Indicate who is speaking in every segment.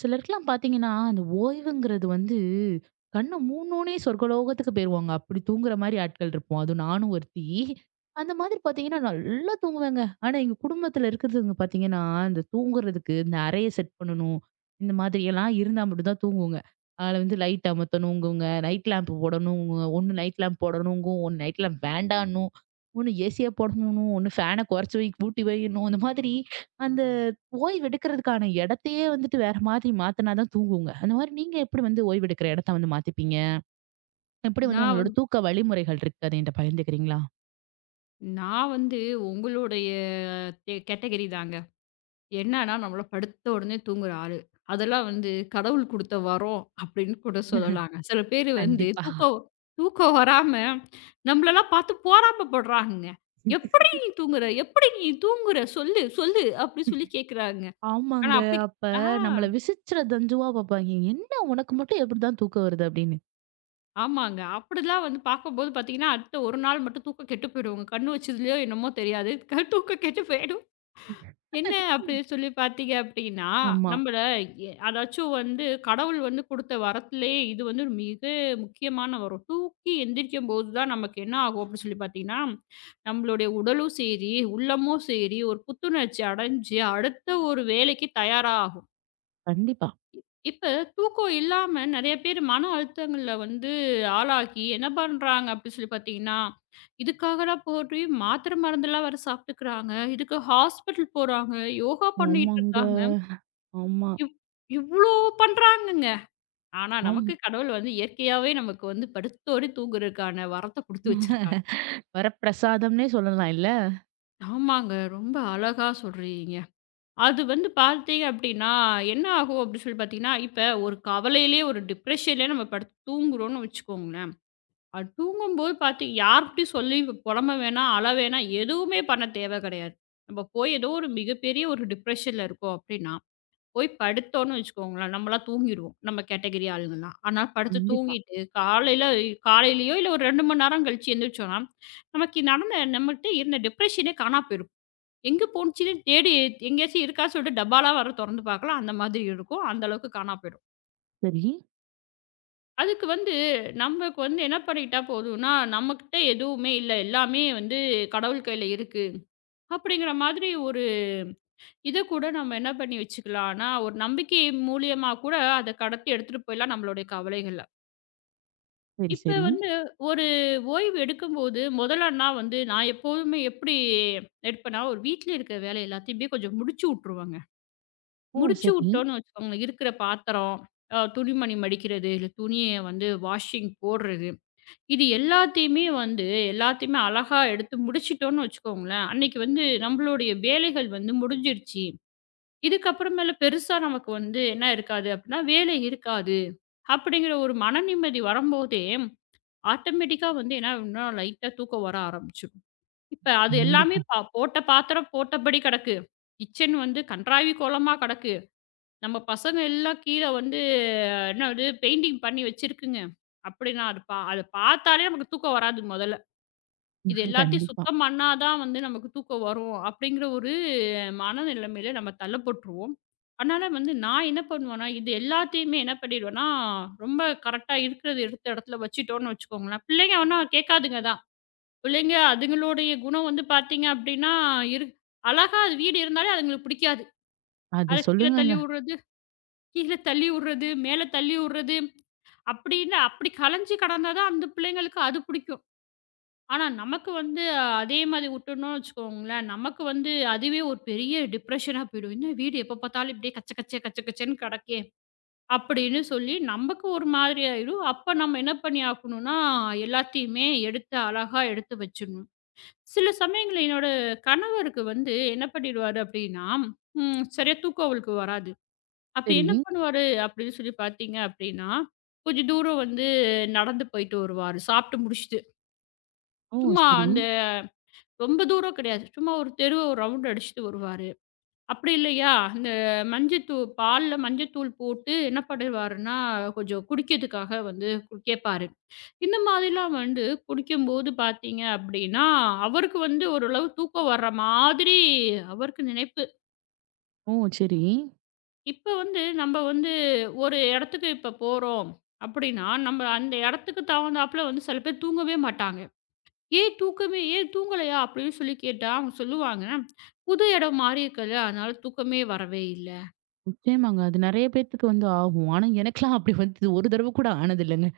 Speaker 1: சிலருக்குலாம் பாத்தீங்கன்னா, அந்த ஓய்வுங்கிறது வந்து கண்ண மூடுனோனே சொர்க்கலோகத்துக்கு போயிருவாங்க. அப்படி தூங்குற மாரி ஆட்கள் இருப்போம். அதுவும் நானும் ஒருத்தி. அந்த மாதிரி பாத்தீங்கன்னா, நல்லா தூங்குவேங்க. ஆனா, எங்க குடும்பத்துல இருக்கிறதுங்க பாத்தீங்கன்னா, இந்த தூங்குறதுக்கு இந்த அறைய செட் பண்ணணும். இந்த மாதிரியெல்லாம் இருந்தா மட்டும் தான் தூங்குங்க. அதில வந்து லைட் அமத்தணுங்குங்க, நைட் லேம்ப் போடணுங்குங்க. ஒண்ணு நைட் லேம்ப் போடணுங்கும், ஒண்ணு நைட் லேம்ப் வேண்டான்னும், ஒண்ணு ஏசிய போடணும்னும், ஒண்ணு ஃபேன கொறச்சு வை கூட்டி வைன்னும். இந்த மாதிரி அந்த ஓய்வெடுக்கிறதுக்கான இடத்தையே வந்துட்டு வேற மாதிரி மாத்துனா தான் தூங்குங்க. அந்த மாரி நீங்க எப்படி வந்து ஓய்வெடுக்கிற இடத்த வந்து மாத்திப்பீங்க? எப்படி வந்து
Speaker 2: நான்
Speaker 1: உங்களோட
Speaker 2: வந்து
Speaker 1: தூக்க வழிமுறைகள் இருக்கு? அத என்ட்ட பகிர்ந்துக்கிறீங்களா?
Speaker 2: நான் வந்து உங்களுடைய கேட்டகரி தாங்க. என்னன்னா, நம்மலாம் படுத்த உடனே தூங்குற ஆளு. அதெல்லாம் வந்து கடவுள் குடுத்த வரம் அப்படின்னு கூட சொல்லலாங்க. சில பேரு வந்து
Speaker 1: கண்டிப்பா.
Speaker 2: தூக்கம் தூக்கம் வராம நம்மளலாம் பார்த்து போராப்பப்படுறாங்கங்க. "எப்படி நீ தூங்குற? எப்படி நீ தூங்குற? சொல்லு, சொல்லு" அப்படி சொல்லி கேட்குறாங்க. ஆனா
Speaker 1: ஆமாங்க.
Speaker 2: அப்படி
Speaker 1: அப்ப
Speaker 2: ஆ
Speaker 1: நம்மள விசிச்சுற தஞ்சுவா பாப்பாங்க. "என்ன உனக்கு மட்டும் எப்படிதான் தூக்கம் வருது?" அப்படின்னு.
Speaker 2: ஆமாங்க. அப்படிலாம் வந்து பார்க்கும்போது பார்த்தீங்கன்னா, அடுத்த ஒரு நாள் மட்டும் தூக்கம் கெட்டு போயிடுங்க. கண்ணு வச்சதுலயோ என்னமோ தெரியாது. தூக்கம் கெட்டு போயிடும். என்ன அப்படி சொல்லி பார்த்தீங்க அப்படின்னா,
Speaker 1: ஆமா.
Speaker 2: நம்மள அதாச்சும் வந்து கடவுள் வந்து குடுத்த வரத்திலேயே இது வந்து ஒரு மிக முக்கியமான வரம். தூக்கி எந்திரிக்கும்போது தான் நமக்கு என்ன ஆகும் அப்படின்னு சொல்லி பார்த்தீங்கன்னா, நம்மளுடைய உடலும் சரி, உள்ளமும் சரி ஒரு புத்துணர்ச்சி அடைஞ்சு, அடுத்த ஒரு வேலைக்கு தயாராகும்.
Speaker 1: கண்டிப்பா.
Speaker 2: இப்ப தூக்கம் இல்லாம நெறைய பேர் மன அழுத்தங்கள்ல வந்து ஆளாகி என்ன பண்றாங்க அப்படி சொல்லி பார்த்தீங்கன்னா, இதுக்காகடா போய் மாத்திரை மருந்தெல்லாம் வேற சாப்பிட்டுக்கிறாங்க. இதுக்கு ஹாஸ்பிட்டல் போறாங்க. யோகா பண்ணிட்டு
Speaker 1: ஆமாங்க.
Speaker 2: இருக்காங்க.
Speaker 1: ஆமா.
Speaker 2: இவ் இவ்ளோ பண்றாங்கங்க. ஆனா
Speaker 1: ஆம்.
Speaker 2: நமக்கு கடவுள் வந்து இயற்கையாவே நமக்கு வந்து படுத்தோடி தூங்குறதுக்கான வரத்த குடுத்து வச்சிருக்காரு.
Speaker 1: வரப்பிரசாதம்னே சொல்லலாம் இல்ல?
Speaker 2: ஆமாங்க. ரொம்ப அழகா சொல்றீங்க. அது வந்து பார்த்தீங்க அப்படின்னா, என்ன ஆகும் அப்படின்னு சொல்லி பார்த்தீங்கன்னா, இப்ப ஒரு கவலையிலேயே ஒரு டிப்ரஷன்லேயே நம்ம படுத்து தூங்குறோம்னு வச்சுக்கோங்களேன். தூங்கும்போது பார்த்து யார்கிட்டயும் சொல்லி பொலம்ப வேணாம், அழ வேணாம், எதுவுமே பண்ண தேவை கிடையாது. நம்ம போய் ஏதோ ஒரு மிகப்பெரிய ஒரு டிப்ரஷன்ல இருக்கோம் அப்படின்னா, போய் படுத்தோம்னு வச்சுக்கோங்களேன், நம்மலாம் தூங்கிருவோம். நம்ம கேட்டகரி ஆளுங்கலாம். ஆனா படுத்து
Speaker 1: கண்டிப்பா.
Speaker 2: தூங்கிட்டு காலையிலயோ இல்ல ஒரு 2 மணி நேரம் கழிச்சு எந்திரிச்சோம்னா, நமக்கு நடந்த நம்மகிட்ட இருந்த டிப்ரஷனே காணா போயிருக்கும். எங்க போணுச்சுன்னு தேடி எங்கேயாச்சும் இருக்கா சொல்லிட்டு டப்பாலாம் வேற தொறந்து பார்க்கலாம். அந்த மாதிரி இருக்கும். அந்த அளவுக்கு காணா போயிடும்.
Speaker 1: சரி,
Speaker 2: அதுக்கு வந்து நமக்கு வந்து என்ன பண்ணிக்கிட்டா போதும்னா, நம்மகிட்ட எதுவுமே இல்ல. எல்லாமே வந்து கடவுள் கையில இருக்கு. அப்படிங்கிற மாதிரி இத கூட நம்ம என்ன பண்ணி வச்சுக்கலாம்னா, ஒரு நம்பிக்கை மூலியமா கூட அத கடத்தி எடுத்துட்டு போயிடலாம் நம்மளுடைய கவலைகள.
Speaker 1: சரி,
Speaker 2: இப்ப
Speaker 1: சரி.
Speaker 2: வந்து ஒரு ஓய்வு எடுக்கும்போது முதலன்னா வந்து நான் எப்போதுமே எப்படி எடுப்பேன்னா, ஒரு வீட்ல இருக்கிற வேலை எல்லாத்தையுமே கொஞ்சம் முடிச்சு விட்டுருவேங்க.
Speaker 1: ஓ!
Speaker 2: முடிச்சு
Speaker 1: சரி.
Speaker 2: விட்டோம்னு வச்சுக்கோங்களேன், இருக்கிற பாத்திரம், துணிமணி மடிக்கிறது, இல்ல துணிய வந்து வாஷிங் போடுறது இது எல்லாத்தையுமே வந்து எல்லாத்தையுமே அழகா எடுத்து முடிச்சுட்டோம்னு வச்சுக்கோங்களேன். அன்னைக்கு வந்து நம்மளுடைய வேலைகள் வந்து முடிஞ்சிருச்சு. இதுக்கப்புறமேல பெருசா நமக்கு வந்து என்ன இருக்காது அப்டின்னா, வேலை இருக்காது. அப்படிங்கிற ஒரு மனநிம்மதி வரும்போதே, ஆட்டோமேட்டிக்கா வந்து என்ன ஆகும்னா, லைட்டா தூக்கம் வர ஆரம்பிச்சுரும். இப்ப அது எல்லாமே
Speaker 1: கண்டிப்பா.
Speaker 2: போட்ட பாத்திரம் போட்டபடி கிடக்கு. கிச்சன் வந்து கண்றாவி கோலமா கிடக்கு. நம்ம பசங்க எல்லாம் கீழ வந்து என்னது பெயிண்டிங் பண்ணி வச்சிருக்குங்க. அப்படின்னா, அது பா அத பாத்தாலே நமக்கு தூக்கம் வராது மொதல்ல. இது எல்லாத்தையும்
Speaker 1: கண்டிப்பா.
Speaker 2: சுத்தம் பண்ணா தான் வந்து நமக்கு தூக்கம் வரும் அப்படிங்கிற ஒரு மனநிலைமையில நம்ம தள்ளப்பட்டுருவோம். அதனால வந்து நான் என்ன பண்ணுவேன்னா, இது எல்லாத்தையுமே என்ன பண்ணிடுவேன்னா, ரொம்ப கரெக்ட்டா இருக்கிறது எடுத்த இடத்துல வச்சுட்டோம்னு வச்சுக்கோங்களேன். பிள்ளைங்க ஒண்ணும் கேட்காதுங்க தான். பிள்ளைங்க அதுங்களுடைய குணம் வந்து பார்த்தீங்க அப்படின்னா, இரு அழகா அது வீடு இருந்தாலே அதுங்களுக்கு பிடிக்காது.
Speaker 1: அது
Speaker 2: அத கீழ தள்ளி
Speaker 1: சொல்லுங்கங்க.
Speaker 2: விடுறது, கீழ தள்ளி விடுறது, மேல தள்ளி விடுறது அப்படின்னு அப்படி கலைஞ்சு கடந்தா தான் அந்த பிள்ளைங்களுக்கு அது பிடிக்கும். ஆனா, நமக்கு வந்து அதே மாரி விட்டோம்னு வச்சுக்கோங்களேன், நமக்கு வந்து அதுவே ஒரு பெரிய டிப்ரஷனா போயிடும். "என்ன வீடு எப்ப பார்த்தாலும் இப்படியே கச்ச கச்ச கச்ச கச்சன்னு கிடக்கே!" அப்படின்னு சொல்லி நமக்கு ஒரு மாதிரி ஆயிடும். அப்ப நம்ம என்ன பண்ணி ஆக்கணும்னா, எல்லாத்தையுமே எடுத்து அழகா எடுத்து வச்சுடணும். சில சமயங்கள்ல என்னோட கணவருக்கு வந்து என்ன பண்ணிடுவாரு அப்படின்னா, சரியா தூக்கம் அவருக்கு வராது. அப்ப என்ன
Speaker 1: சரி.
Speaker 2: பண்ணுவாரு அப்படின்னு சொல்லி பார்த்தீங்க அப்படின்னா, கொஞ்சம் தூரம் வந்து நடந்து போயிட்டு வருவாரு, சாப்பிட்டு முடிச்சுட்டு.
Speaker 1: ஓ!
Speaker 2: சும்மா
Speaker 1: சரி.
Speaker 2: அந்த ரொம்ப தூரம் கிடையாது. சும்மா ஒரு தெருவ ஒரு ரவுண்ட் அடிச்சுட்டு வருவாரு. அப்படி இல்லையா, இந்த மஞ்சத்தூள் பால்ல மஞ்சத்தூள் போட்டு என்ன பண்ணிருவாருன்னா, கொஞ்சம் குடிக்கிறதுக்காக வந்து கேட்பாரு. இந்த மாதிரிலாம் வந்து குடிக்கும்போது பார்த்தீங்க அப்படின்னா, அவருக்கு வந்து ஓரளவு தூக்கம் வர்ற மாதிரி அவருக்கு நினைப்பு.
Speaker 1: ஓ! சரி.
Speaker 2: இப்ப வந்து நம்ம வந்து ஒரு இடத்துக்கு இப்ப போறோம் அப்படின்னா, நம்ம அந்த இடத்துக்கு தகுந்தாப்புல வந்து சில பேர் தூங்கவே மாட்டாங்க. "ஏன் தூக்கமே ஏன் தூங்கலையா?" அப்படின்னு சொல்லி கேட்டா, அவங்க சொல்லுவாங்க, "புது இடம் மாறி இருக்குல்ல, அதனால தூக்கமே வரவே இல்ல."
Speaker 1: நிச்சயமாங்க. அது நெறைய பேத்துக்கு வந்து ஆகும். ஆனா எனக்கெல்லாம் அப்படி வந்து இது ஒரு தடவ கூட ஆனதில்லங்க.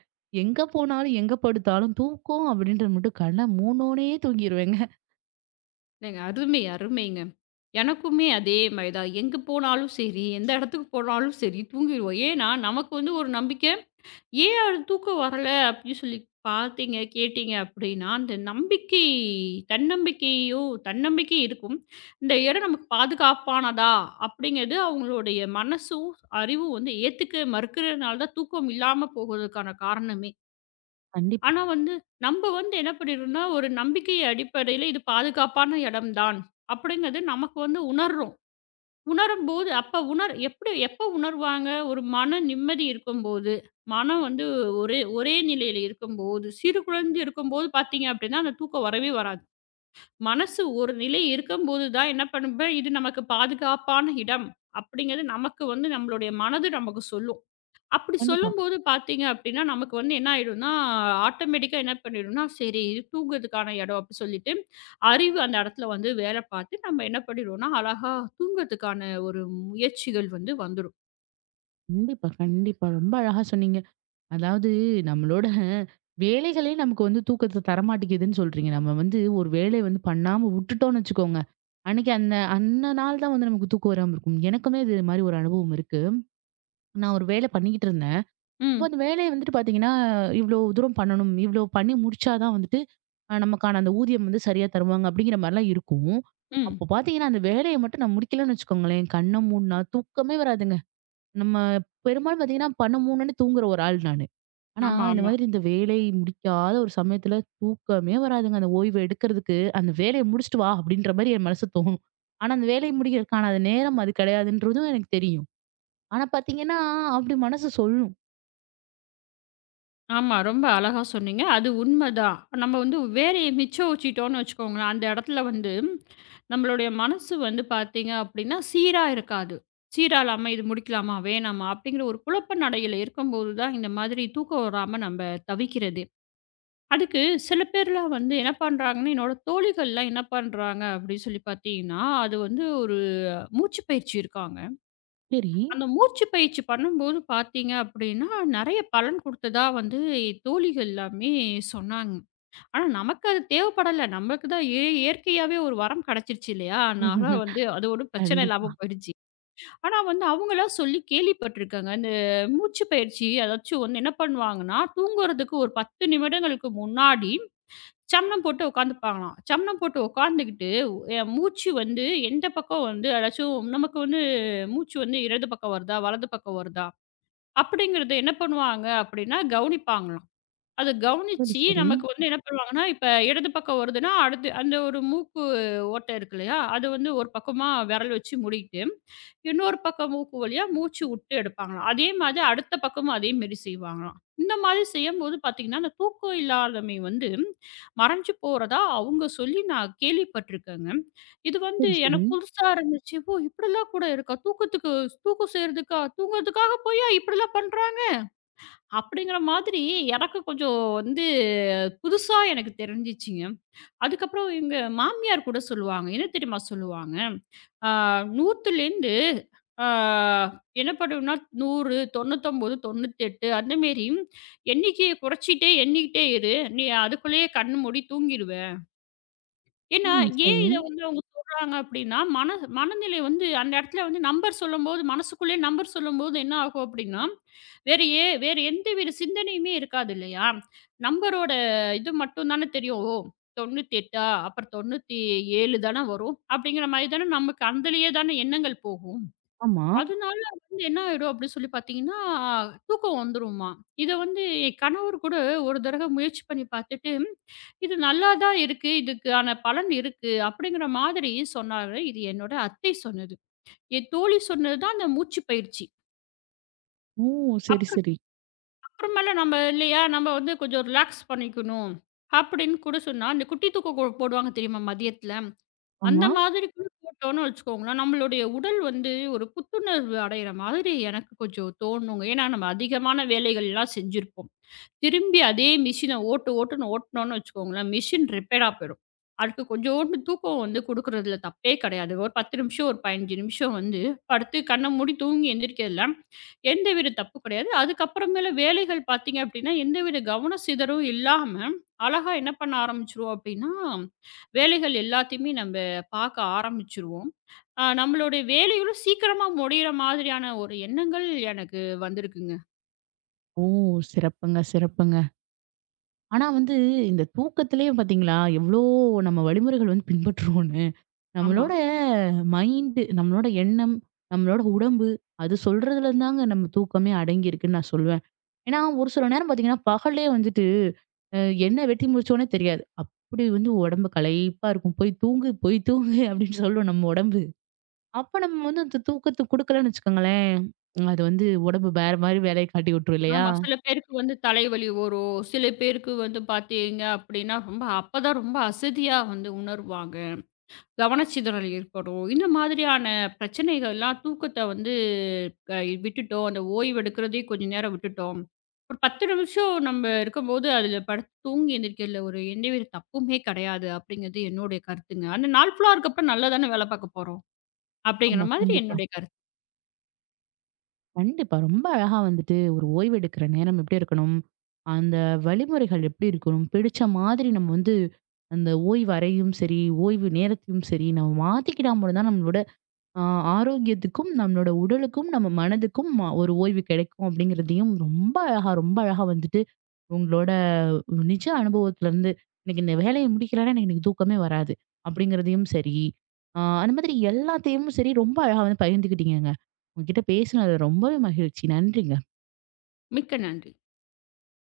Speaker 1: எங்க போனாலும், எங்க படுத்தாலும் தூக்கம் அப்படின்றது மட்டும் கண்ண மூடுனோனே தூங்கிருவேங்க.
Speaker 2: ஏங்க அருமை, அருமைங்க. எனக்குமே அதே மாரி தான். எங்க போனாலும் சரி, எந்த இடத்துக்கு போனாலும் சரி, தூங்கிருவோம். ஏன்னா, நமக்கு வந்து ஒரு நம்பிக்கை ஏன் அது தூக்கம் வரல அப்படின்னு சொல்லி பார்த்தீங்க, கேட்டீங்க அப்படின்னா, அந்த நம்பிக்கை தன்னம்பிக்கையோ தன்னம்பிக்கை இருக்கும். இந்த இடம் நமக்கு பாதுகாப்பானதா அப்படிங்கிறது அவங்களுடைய மனசும், அறிவும் வந்து ஏத்துக்க மறுக்கிறதுனால தான் தூக்கம் இல்லாம போகுறதுக்கான காரணமே.
Speaker 1: கண்டிப்பா,
Speaker 2: ஆனா வந்து நம்ம வந்து என்ன பண்ணிடுறோம்னா, ஒரு நம்பிக்கை அடிப்படையில இது பாதுகாப்பான இடம் தான் அப்படிங்கிறது நமக்கு வந்து உணர்றோம். உணரும்போது அப்ப உணர் எப்படி எப்ப உணர்வாங்க? ஒரு மன நிம்மதி இருக்கும்போது, மனம் வந்து ஒரே ஒரே நிலையில இருக்கும்போது, சிறு குழந்தை இருக்கும்போது பார்த்தீங்க அப்படின்னா, அந்த தூக்கம் வரவே வராது. மனசு ஒரு நிலை இருக்கும்போது தான் என்ன பண்ணுவேன், இது நமக்கு பாதுகாப்பான இடம் அப்படிங்கிறது நமக்கு வந்து நம்மளுடைய மனது நமக்கு சொல்லும். அப்படி
Speaker 1: கண்டிப்பா.
Speaker 2: சொல்லும்போது பார்த்தீங்க அப்படின்னா, நமக்கு வந்து என்ன ஆயிடும்னா, ஆட்டோமேட்டிக்கா என்ன பண்ணிடும்னா, சரி இது தூங்குறதுக்கான இடம் அப்படி சொல்லிட்டு, அறிவு அந்த இடத்துல வந்து வேலை பார்த்து நம்ம என்ன பண்ணிடுவோம்னா, அழகா தூங்குறதுக்கான ஒரு முயற்சிகள் வந்து வந்துரும்.
Speaker 1: கண்டிப்பா, கண்டிப்பா. ரொம்ப அழகா சொன்னீங்க. அதாவது நம்மளோட வேலைகளே நமக்கு வந்து தூக்கத்த தரமாட்டேங்குதுன்னு சொல்றீங்க. நம்ம வந்து ஒரு வேலைய வந்து பண்ணாம விட்டுட்டோம்னு வச்சுக்கோங்க, அன்னைக்கு அந்த அந்த நாள் தான் வந்து நமக்கு தூக்கம் வராம இருக்கும். எனக்குமே இது மாரி ஒரு அனுபவம் இருக்கு. நான் ஒரு வேலை பண்ணிக்கிட்டு இருந்தேன். அப்ப
Speaker 2: ம்,
Speaker 1: அந்த வேலைய வந்துட்டு பார்த்தீங்கன்னா, இவ்ளோ தூரம் பண்ணணும். இவ்ளோ பண்ணி முடிச்சா தான் வந்துட்டு, நமக்கான அந்த ஊதியம் வந்து சரியா தருவாங்க. அப்படிங்கிற மாரிலாம் இருக்கும்.
Speaker 2: ம்.
Speaker 1: அப்போ பார்த்தீங்கன்னா, அந்த வேலைய மட்டும் நான் முடிக்கலன்னு வச்சுக்கோங்களேன், கண்ண மூடுனா தூக்கமே வராதுங்க. நம்ம பெரும்பாலும் பார்த்தீங்கன்னா, பண்ண மூடுனோனே தூங்குற ஒரு ஆள் நானு. ஆனா,
Speaker 2: ஆமா,
Speaker 1: இந்த
Speaker 2: ஆமா.
Speaker 1: மாதிரி இந்த வேலை முடிக்காத ஒரு சமயத்துல தூக்கமே வராதுங்க. அந்த ஓய்வு எடுக்கிறதுக்கு, அந்த வேலைய முடிச்சுட்டு வா அப்படின்ற மாரி என் மனசு தோணும். ஆனா, அந்த வேலைய முடிக்கிறதுக்கான அது நேரம் அது கிடையாதுன்றதும் எனக்கு தெரியும். ஆனா பார்த்தீங்கன்னா, அப்படி மனசு சொல்லும்.
Speaker 2: ஆமா. ரொம்ப அழகா சொன்னீங்க. அது உண்மதான். நம்ம வந்து வேலைய மிச்சம் வச்சுட்டோம்னு வச்சுக்கோங்களேன், அந்த இடத்துல வந்து நம்மளுடைய மனசு வந்து பார்த்தீங்க அப்படின்னா, சீரா இருக்காது. சீரா இல்லாம இது முடிக்கலாமா? வேணாமா? அப்படிங்கிற ஒரு குழப்ப நடையில இருக்கும்போது தான் இந்த மாதிரி தூக்கம் வராம நம்ம தவிக்கிறதே. அதுக்கு சில பேர்லாம் வந்து என்ன பண்றாங்கன்னா, என்னோட தோழிகள்லாம் என்ன பண்றாங்க அப்படின்னு சொல்லி பார்த்தீங்கன்னா, அது வந்து ஒரு மூச்சு பயிற்சி இருக்காங்க.
Speaker 1: சரி
Speaker 2: அந்த மூச்சு பயிற்சி பண்ணும்போது பார்த்தீங்க அப்படின்னா, நெறைய பலன் குடுத்ததா வந்து தோழிகள் எல்லாமே சொன்னாங்க. ஆனா நமக்கு அது தேவைப்படல. நமக்கு தான் இயற்கையாவே ஒரு வரம் கெடைச்சிருச்சு இல்லையா? அதனால வந்து அது ஒண்ணும் பிரச்சனை
Speaker 1: கண்டிப்பா.
Speaker 2: இல்லாம போயிடுச்சு. ஆனா வந்து அவங்களா சொல்லி கேள்விப்பட்டுருக்காங்க. இந்த மூச்சு பயிற்சி அதாச்சும் வந்து என்ன பண்ணுவாங்கன்னா, தூங்குறதுக்கு ஒரு 10 நிமிடங்களுக்கு முன்னாடி சமணம் போட்டு உட்காந்துப்பாங்களாம். சமணம் போட்டு உட்காந்துக்கிட்டு, என் மூச்சு வந்து எந்த பக்கம் வந்து அதாச்சும் நமக்கு வந்து மூச்சு வந்து இடது பக்கம் வருதா, வலது பக்கம் வருதா, அப்படிங்கிறத என்ன பண்ணுவாங்க அப்படின்னா கவனிப்பாங்களாம். அத
Speaker 1: சரி,
Speaker 2: கவனிச்சு
Speaker 1: சரி.
Speaker 2: நமக்கு வந்து என்ன பண்ணுவாங்கன்னா, இப்ப இடது பக்கம் வருதுன்னா, அடுத்து அந்த ஒரு மூக்கு ஓட்டை இருக்கு இல்லையா? அது வந்து ஒரு பக்கமா விரல் வச்சு மூடிக்கிட்டு இன்னொரு பக்கம் மூக்கு வழியா மூச்சு விட்டு எடுப்பாங்களாம். அதே மாதிரி அடுத்த பக்கமும் அதே மாரி செய்வாங்களாம். இந்த மாதிரி செய்யும்போது பார்த்தீங்கன்னா, அந்த தூக்கம் இல்லாதமை வந்து மறைஞ்சு போறதா அவங்க சொல்லி நான் கேள்விப்பட்டுருக்கேங்க. இது வந்து
Speaker 1: சரி, சரி.
Speaker 2: எனக்கு புதுசா இருந்துச்சு. ஓ! இப்படிலாம் கூட இருக்கா? தூக்கத்துக்கு தூக்கம் செய்றதுக்கா? தூங்குறதுக்காக போயா இப்படிலாம் பண்றாங்க? அப்படிங்கிற மாதிரி எனக்கு கொஞ்சம் வந்து புதுசா எனக்கு தெரிஞ்சுச்சுங்க. அதுக்கப்புறம் எங்க மாமியார் கூட சொல்லுவாங்க. என்ன தெரியுமா சொல்லுவாங்க? ஆ 100லேருந்து ஆ என்ன பண்ணுவேன்னா 100, 99, 98 அந்த மேரி எண்ணிக்கைய எண்ணிக்கிட்டே இரு. நீ அதுக்குள்ளேயே கண்ண மூடி தூங்கிருவ. ஏன்னா,
Speaker 1: ம்.
Speaker 2: ஏன்
Speaker 1: சரி.
Speaker 2: இத வந்து அவங்க சொல்றாங்க அப்படின்னா, மனநிலை வந்து அந்த இடத்துல வந்து நம்பர் சொல்லும்போது மனசுக்குள்ளேயே நம்பர் சொல்லும்போது என்ன ஆகும் அப்படின்னா, வேற எந்தவித சிந்தனையுமே இருக்காது இல்லையா? நம்பரோட இது மட்டும் தானே தெரியும். ஓ! 98 அப்புறம் 97 தான வரும். அப்படிங்கிற மாரி தானே நமக்கு அதிலேயே தானே எண்ணங்கள் போகும்.
Speaker 1: ஆமா.
Speaker 2: அதனால வந்து என்ன ஆயிடும் அப்படி சொல்லி பார்த்தீங்கன்னா, தூக்கம் வந்துருமாம். இத வந்து என் கணவர் கூட ஒரு தடவ முயற்சி பண்ணி பார்த்துட்டு, "இது நல்லா தான் இருக்கு. இதுக்கான பலன் இருக்கு." அப்படிங்கிற மாதிரி சொன்னாரு. இது என்னோட அத்தை சொன்னது. என் தோழி சொன்னது தான் அந்த மூச்சு பயிற்சி.
Speaker 1: ஓ! சரி,
Speaker 2: அப்புறம்
Speaker 1: சரி.
Speaker 2: அப்புறமேல நம்ம இல்லையா, நம்ம வந்து கொஞ்சம் ரிலாக்ஸ் பண்ணிக்கணும் அப்படின்னு கூட சொன்னா, அந்த குட்டி தூக்கம் கோ போடுவாங்க தெரியுமா மதியத்தில? அந்த
Speaker 1: ஆமா.
Speaker 2: மாதிரி கூட போட்டோம்னு வச்சுக்கோங்களேன், நம்மளுடைய உடல் வந்து ஒரு புத்துணர்வு அடையிற மாதிரி எனக்கு கொஞ்சம் தோணுங்க. ஏன்னா நம்ம அதிகமான வேலைகள்லாம் செஞ்சிருப்போம். திரும்பி அதே மிஷின ஓட்டு ஓட்டுன்னு ஓட்டுனோம்னு வச்சுக்கோங்களேன், மிஷின் ரிப்பேரா போயிடும். அதுக்கு கொஞ்சோண்டு தூக்கம் வந்து குடுக்குறதுல தப்பே கிடையாது. ஒரு 10 நிமிஷம், ஒரு 15 நிமிஷம் வந்து படுத்து கண்ண மூடி தூங்கி எந்திரிக்கிறதுல எந்தவித தப்பு கிடையாது. அதுக்கப்புறமேல வேலைகள் பார்த்தீங்க அப்படின்னா, எந்தவித கவன சிதறும் இல்லாம அழகா என்ன பண்ண ஆரம்பிச்சுருவோம் அப்படின்னா, வேலைகள் எல்லாத்தையுமே நம்ப பார்க்க ஆரம்பிச்சுருவோம். நம்மளுடைய வேலைகளும் சீக்கிரமா முடியிற மாதிரியான ஒரு எண்ணங்கள் எனக்கு வந்திருக்குங்க.
Speaker 1: ஓ! சிறப்புங்க, சிறப்புங்க. ஆனா வந்து இந்த தூக்கத்திலேயே பார்த்தீங்களா, எவ்ளோ நம்ம வழிமுறைகள் வந்து பின்பற்றுவோம்னு.
Speaker 2: ஆமா,
Speaker 1: நம்மளோட மைண்டு, நம்மளோட எண்ணம், நம்மளோட உடம்பு அது சொல்றதுல தாங்க நம்ம தூக்கமே அடங்கியிருக்குன்னு நான் சொல்லுவேன். ஏன்னா, ஒரு சில நேரம் பார்த்தீங்கன்னா, பகல்லே வந்துட்டு அ என்ன வெட்டி முடிச்சோன்னே தெரியாது. அப்படி வந்து உடம்பு களைப்பா இருக்கும். "போய் தூங்கு, போய் தூங்கு" அப்படின்னு சொல்லும் நம்ம உடம்பு. அப்ப நம்ம வந்து அந்த தூக்கத்த குடுக்கலன்னு வச்சுக்கோங்களேன், அது வந்து உடம்பு வேற மாரி வேலைய காட்டி விட்டுரும் இல்லையா?
Speaker 2: ஆமா. சில பேருக்கு வந்து தலைவலி வரும். சில பேருக்கு வந்து பார்த்தீங்க அப்டின்னா, ரொம்ப அசதியா வந்து உணருவாங்க. கவனச்சிதறல் ஏற்படும். இந்த மாதிரியான பிரச்சனைகள்லாம் தூக்கத்த வந்து க விட்டுட்டோம். அந்த ஓய்வு எடுக்கிறதே கொஞ்ச நேரம் விட்டுட்டோம். ஒரு 10 நிமிஷம் நம்ம இருக்கும்போது அதில படுத்து தூங்கி எந்திரிக்கிறதுல ஒரு எந்தவித தப்புமே கிடையாது அப்படிங்கிறது என்னுடைய கருத்துங்க. அந்த நாள் ஃபுல்லா இருக்கப்ப நல்லா தானே வேலை பார்க்க போறோம். அப்படிங்கிற
Speaker 1: ஆமா,
Speaker 2: மாதிரி
Speaker 1: கண்டிப்பா.
Speaker 2: என்னுடைய கருத்து.
Speaker 1: கண்டிப்பா. ரொம்ப அழகா வந்துட்டு ஒரு ஓய்வெடுக்கிற நேரம் எப்படி இருக்கணும்? அந்த வழிமுறைகள் எப்படி இருக்கணும்? பிடிச்ச மாதிரி நம்ம வந்து அந்த ஓய்வு அறையும் சரி, ஓய்வு நேரத்தையும் சரி, நம்ம மாத்திக்கிட்டா மட்டும் தான் நம்மளோட அ ஆரோக்கியத்துக்கும், நம்மளோட உடலுக்கும், நம்ம மனதுக்கும் ஒரு ஓய்வு கிடைக்கும் அப்படிங்கிறதையும் ரொம்ப அழகா, ரொம்ப அழகா வந்துட்டு உங்களோட நிஜ அனுபவத்துலருந்து, எனக்கு இந்த வேலைய முடிக்கலன்னா எனக்கு இன்னைக்கு தூக்கமே வராது. அப்படிங்கிறதையும் சரி, அந்த மாதிரி எல்லாத்தையும் சரி ரொம்ப அழகா வந்து பகிர்ந்துக்கிட்டீங்கங்க. உங்ககிட்ட பேசினது ரொம்பவே மகிழ்ச்சி. நன்றிங்க.
Speaker 2: மிக்க நன்றி.